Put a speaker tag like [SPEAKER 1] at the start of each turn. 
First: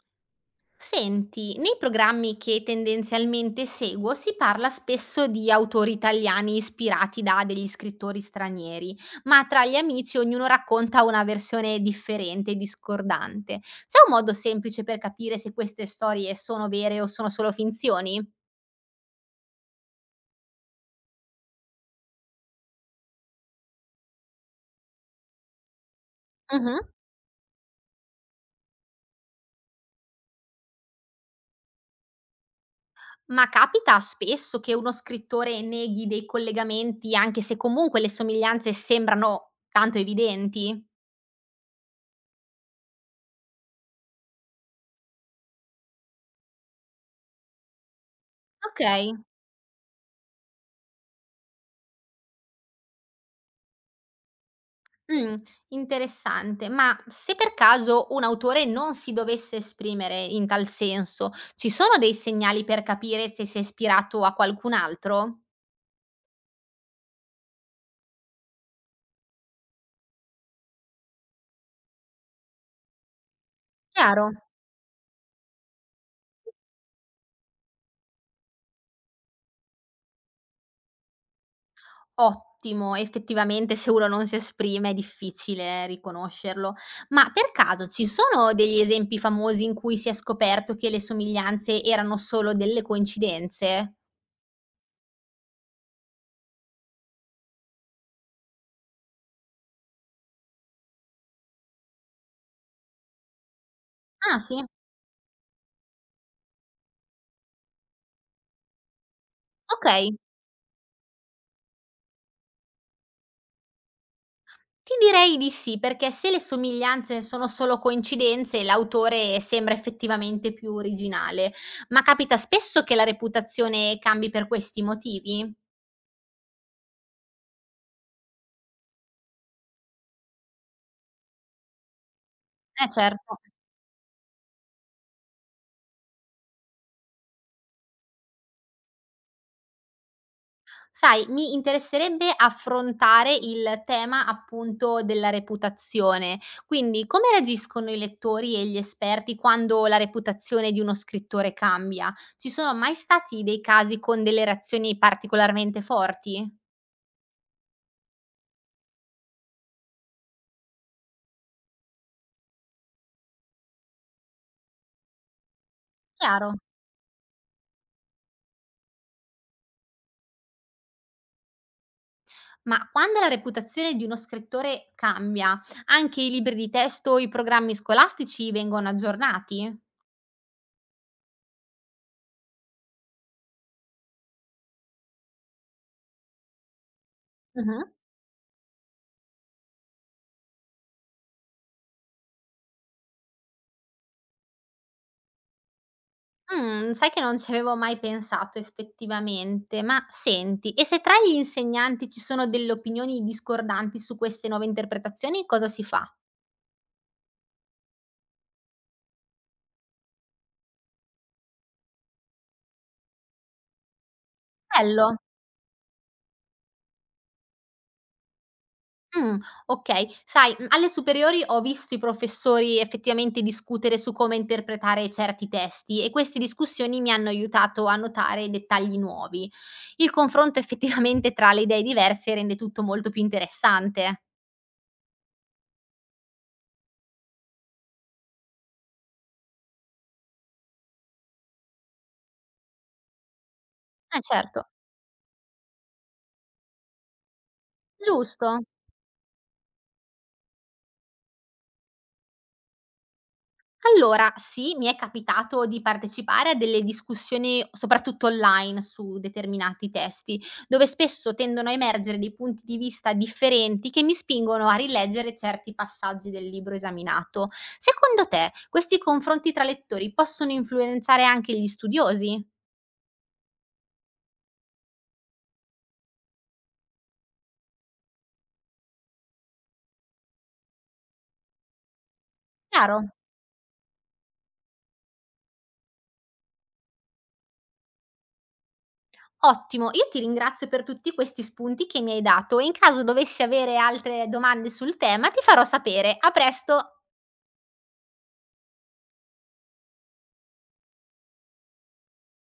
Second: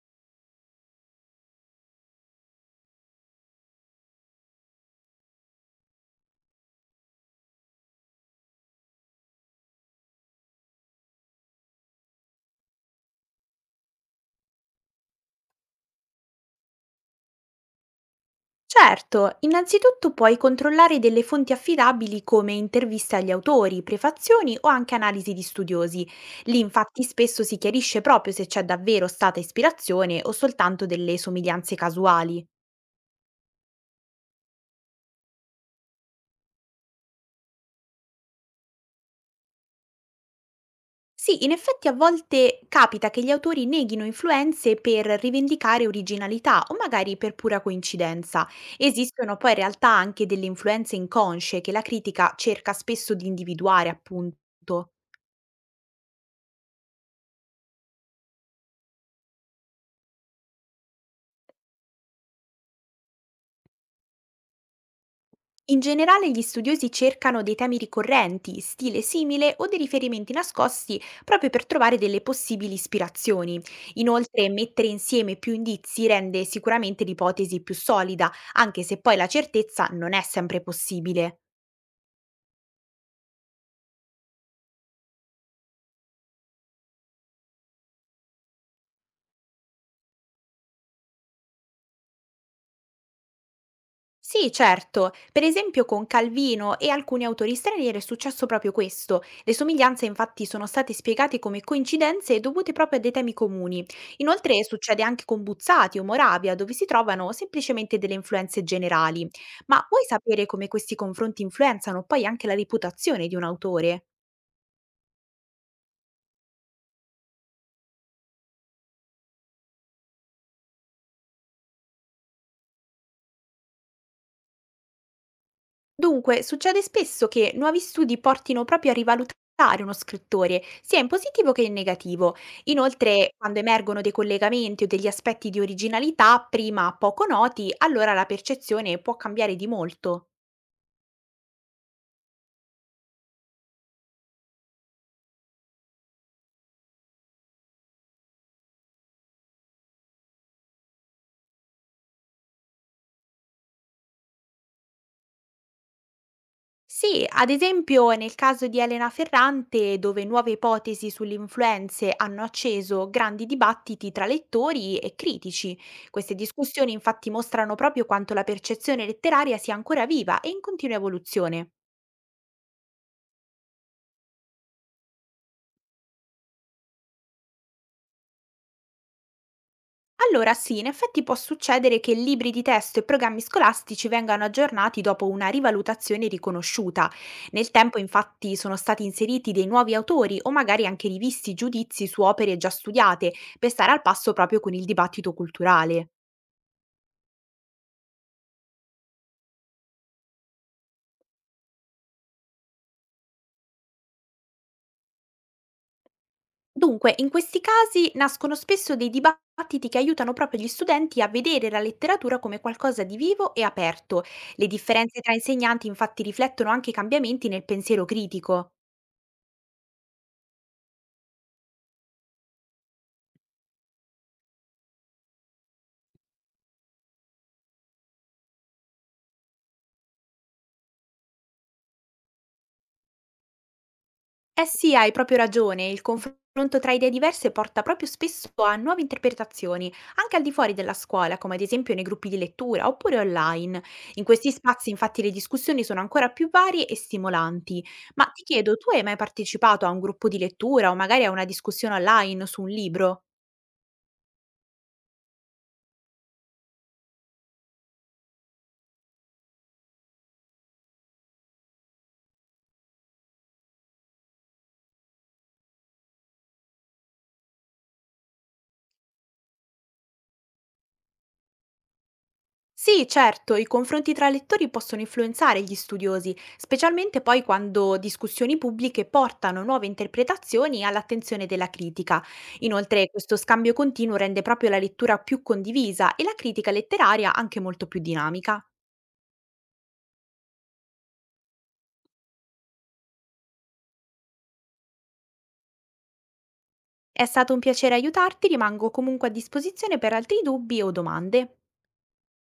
[SPEAKER 1] Senti, nei programmi che tendenzialmente seguo si parla spesso di autori italiani ispirati da degli scrittori stranieri, ma tra gli amici ognuno racconta una versione differente e discordante. C'è un modo semplice per capire se queste storie sono vere o sono solo finzioni?
[SPEAKER 2] Certo, innanzitutto puoi controllare delle fonti affidabili come interviste agli autori, prefazioni o anche analisi di studiosi. Lì
[SPEAKER 1] Mhm.
[SPEAKER 2] infatti spesso si chiarisce proprio se c'è davvero stata ispirazione o soltanto delle somiglianze casuali.
[SPEAKER 1] Ma capita spesso che uno scrittore neghi dei collegamenti anche se comunque le somiglianze sembrano tanto evidenti?
[SPEAKER 2] Sì, in effetti a volte capita che gli autori neghino influenze per rivendicare originalità o magari per pura coincidenza.
[SPEAKER 1] Ok.
[SPEAKER 2] Esistono poi in realtà anche delle influenze inconsce che la critica cerca spesso di individuare, appunto.
[SPEAKER 1] Mh, Interessante. Ma se per caso un autore non si dovesse esprimere in tal senso, ci sono dei segnali per capire se si è ispirato a qualcun altro?
[SPEAKER 2] In generale gli studiosi cercano dei temi ricorrenti, stile simile o dei riferimenti nascosti proprio per trovare delle possibili ispirazioni.
[SPEAKER 1] Chiaro.
[SPEAKER 2] Inoltre mettere insieme più indizi rende sicuramente l'ipotesi più solida, anche se poi la certezza non è sempre possibile.
[SPEAKER 1] Ottimo, effettivamente se uno non si esprime è difficile riconoscerlo. Ma per caso ci sono degli esempi famosi in cui si è scoperto che le somiglianze erano solo delle coincidenze?
[SPEAKER 2] Sì, certo. Per esempio con Calvino e alcuni autori stranieri è successo proprio questo. Le somiglianze infatti sono state spiegate come coincidenze dovute proprio a dei temi comuni.
[SPEAKER 1] Ah
[SPEAKER 2] Inoltre
[SPEAKER 1] sì?
[SPEAKER 2] succede anche con Buzzati o Moravia, dove si trovano semplicemente delle influenze generali. Ma vuoi
[SPEAKER 1] Okay.
[SPEAKER 2] sapere come questi confronti influenzano poi anche la reputazione di un autore?
[SPEAKER 1] Ti direi di sì, perché se le somiglianze sono solo coincidenze, l'autore sembra effettivamente più originale. Ma capita spesso che la reputazione cambi per questi motivi?
[SPEAKER 2] Dunque, succede spesso che nuovi studi portino proprio a rivalutare uno scrittore, sia in positivo che in negativo.
[SPEAKER 1] Eh
[SPEAKER 2] Inoltre,
[SPEAKER 1] certo.
[SPEAKER 2] quando emergono dei collegamenti o degli aspetti di originalità prima poco noti, allora la percezione può cambiare di molto.
[SPEAKER 1] Sai, mi interesserebbe affrontare il tema appunto della reputazione. Quindi come reagiscono i lettori e gli esperti quando la reputazione di uno scrittore cambia? Ci sono mai stati dei casi con delle reazioni particolarmente forti?
[SPEAKER 2] Sì, ad esempio nel caso di Elena Ferrante, dove nuove ipotesi sulle influenze hanno acceso grandi dibattiti tra lettori e critici. Queste
[SPEAKER 1] Chiaro.
[SPEAKER 2] discussioni infatti mostrano proprio quanto la percezione letteraria sia ancora viva e in continua evoluzione.
[SPEAKER 1] Ma quando la reputazione di uno scrittore cambia, anche i libri di testo o i programmi scolastici vengono aggiornati?
[SPEAKER 2] Allora sì, in effetti può succedere che libri di testo e programmi scolastici vengano aggiornati dopo una rivalutazione riconosciuta. Nel
[SPEAKER 1] Mhm.
[SPEAKER 2] tempo infatti sono stati inseriti dei nuovi autori o magari anche rivisti giudizi su opere già studiate per stare al passo proprio con il dibattito culturale.
[SPEAKER 1] Mm, sai che non ci avevo mai pensato effettivamente, ma senti, e se tra gli insegnanti ci sono delle opinioni discordanti su queste nuove interpretazioni, cosa si fa?
[SPEAKER 2] Dunque, in questi casi nascono spesso dei dibattiti che aiutano proprio gli studenti a vedere la letteratura come qualcosa di vivo e aperto. Le
[SPEAKER 1] Bello.
[SPEAKER 2] differenze tra insegnanti infatti riflettono anche i cambiamenti nel pensiero critico.
[SPEAKER 1] Mh, okay. Sai, alle superiori ho visto i professori effettivamente discutere su come interpretare certi testi e queste discussioni mi hanno aiutato a notare dettagli nuovi. Il confronto effettivamente tra le idee diverse rende tutto molto più interessante.
[SPEAKER 2] Eh sì, hai proprio ragione, il confronto tra idee diverse porta proprio spesso a nuove interpretazioni, anche al di fuori della scuola, come ad esempio nei gruppi di lettura oppure online.
[SPEAKER 1] Eh
[SPEAKER 2] In questi
[SPEAKER 1] certo,
[SPEAKER 2] spazi infatti le discussioni sono ancora più varie e stimolanti. Ma ti
[SPEAKER 1] giusto.
[SPEAKER 2] chiedo, tu hai mai partecipato a un gruppo di lettura o magari a una discussione online su un libro?
[SPEAKER 1] Allora, sì, mi è capitato di partecipare a delle discussioni, soprattutto online, su determinati testi, dove spesso tendono a emergere dei punti di vista differenti che mi spingono a rileggere certi passaggi del libro esaminato. Secondo te, questi confronti tra lettori possono influenzare anche gli studiosi?
[SPEAKER 2] Sì, certo, i confronti tra lettori possono influenzare gli studiosi, specialmente poi quando discussioni pubbliche portano nuove interpretazioni all'attenzione della critica.
[SPEAKER 1] Chiaro?
[SPEAKER 2] Inoltre, questo scambio continuo rende proprio la lettura più condivisa e la critica letteraria anche molto più dinamica.
[SPEAKER 1] Ottimo, io ti ringrazio per tutti questi spunti che mi hai dato e in caso dovessi avere altre domande sul tema ti farò sapere. A presto!
[SPEAKER 2] È stato un piacere aiutarti, rimango comunque a disposizione per altri dubbi o domande.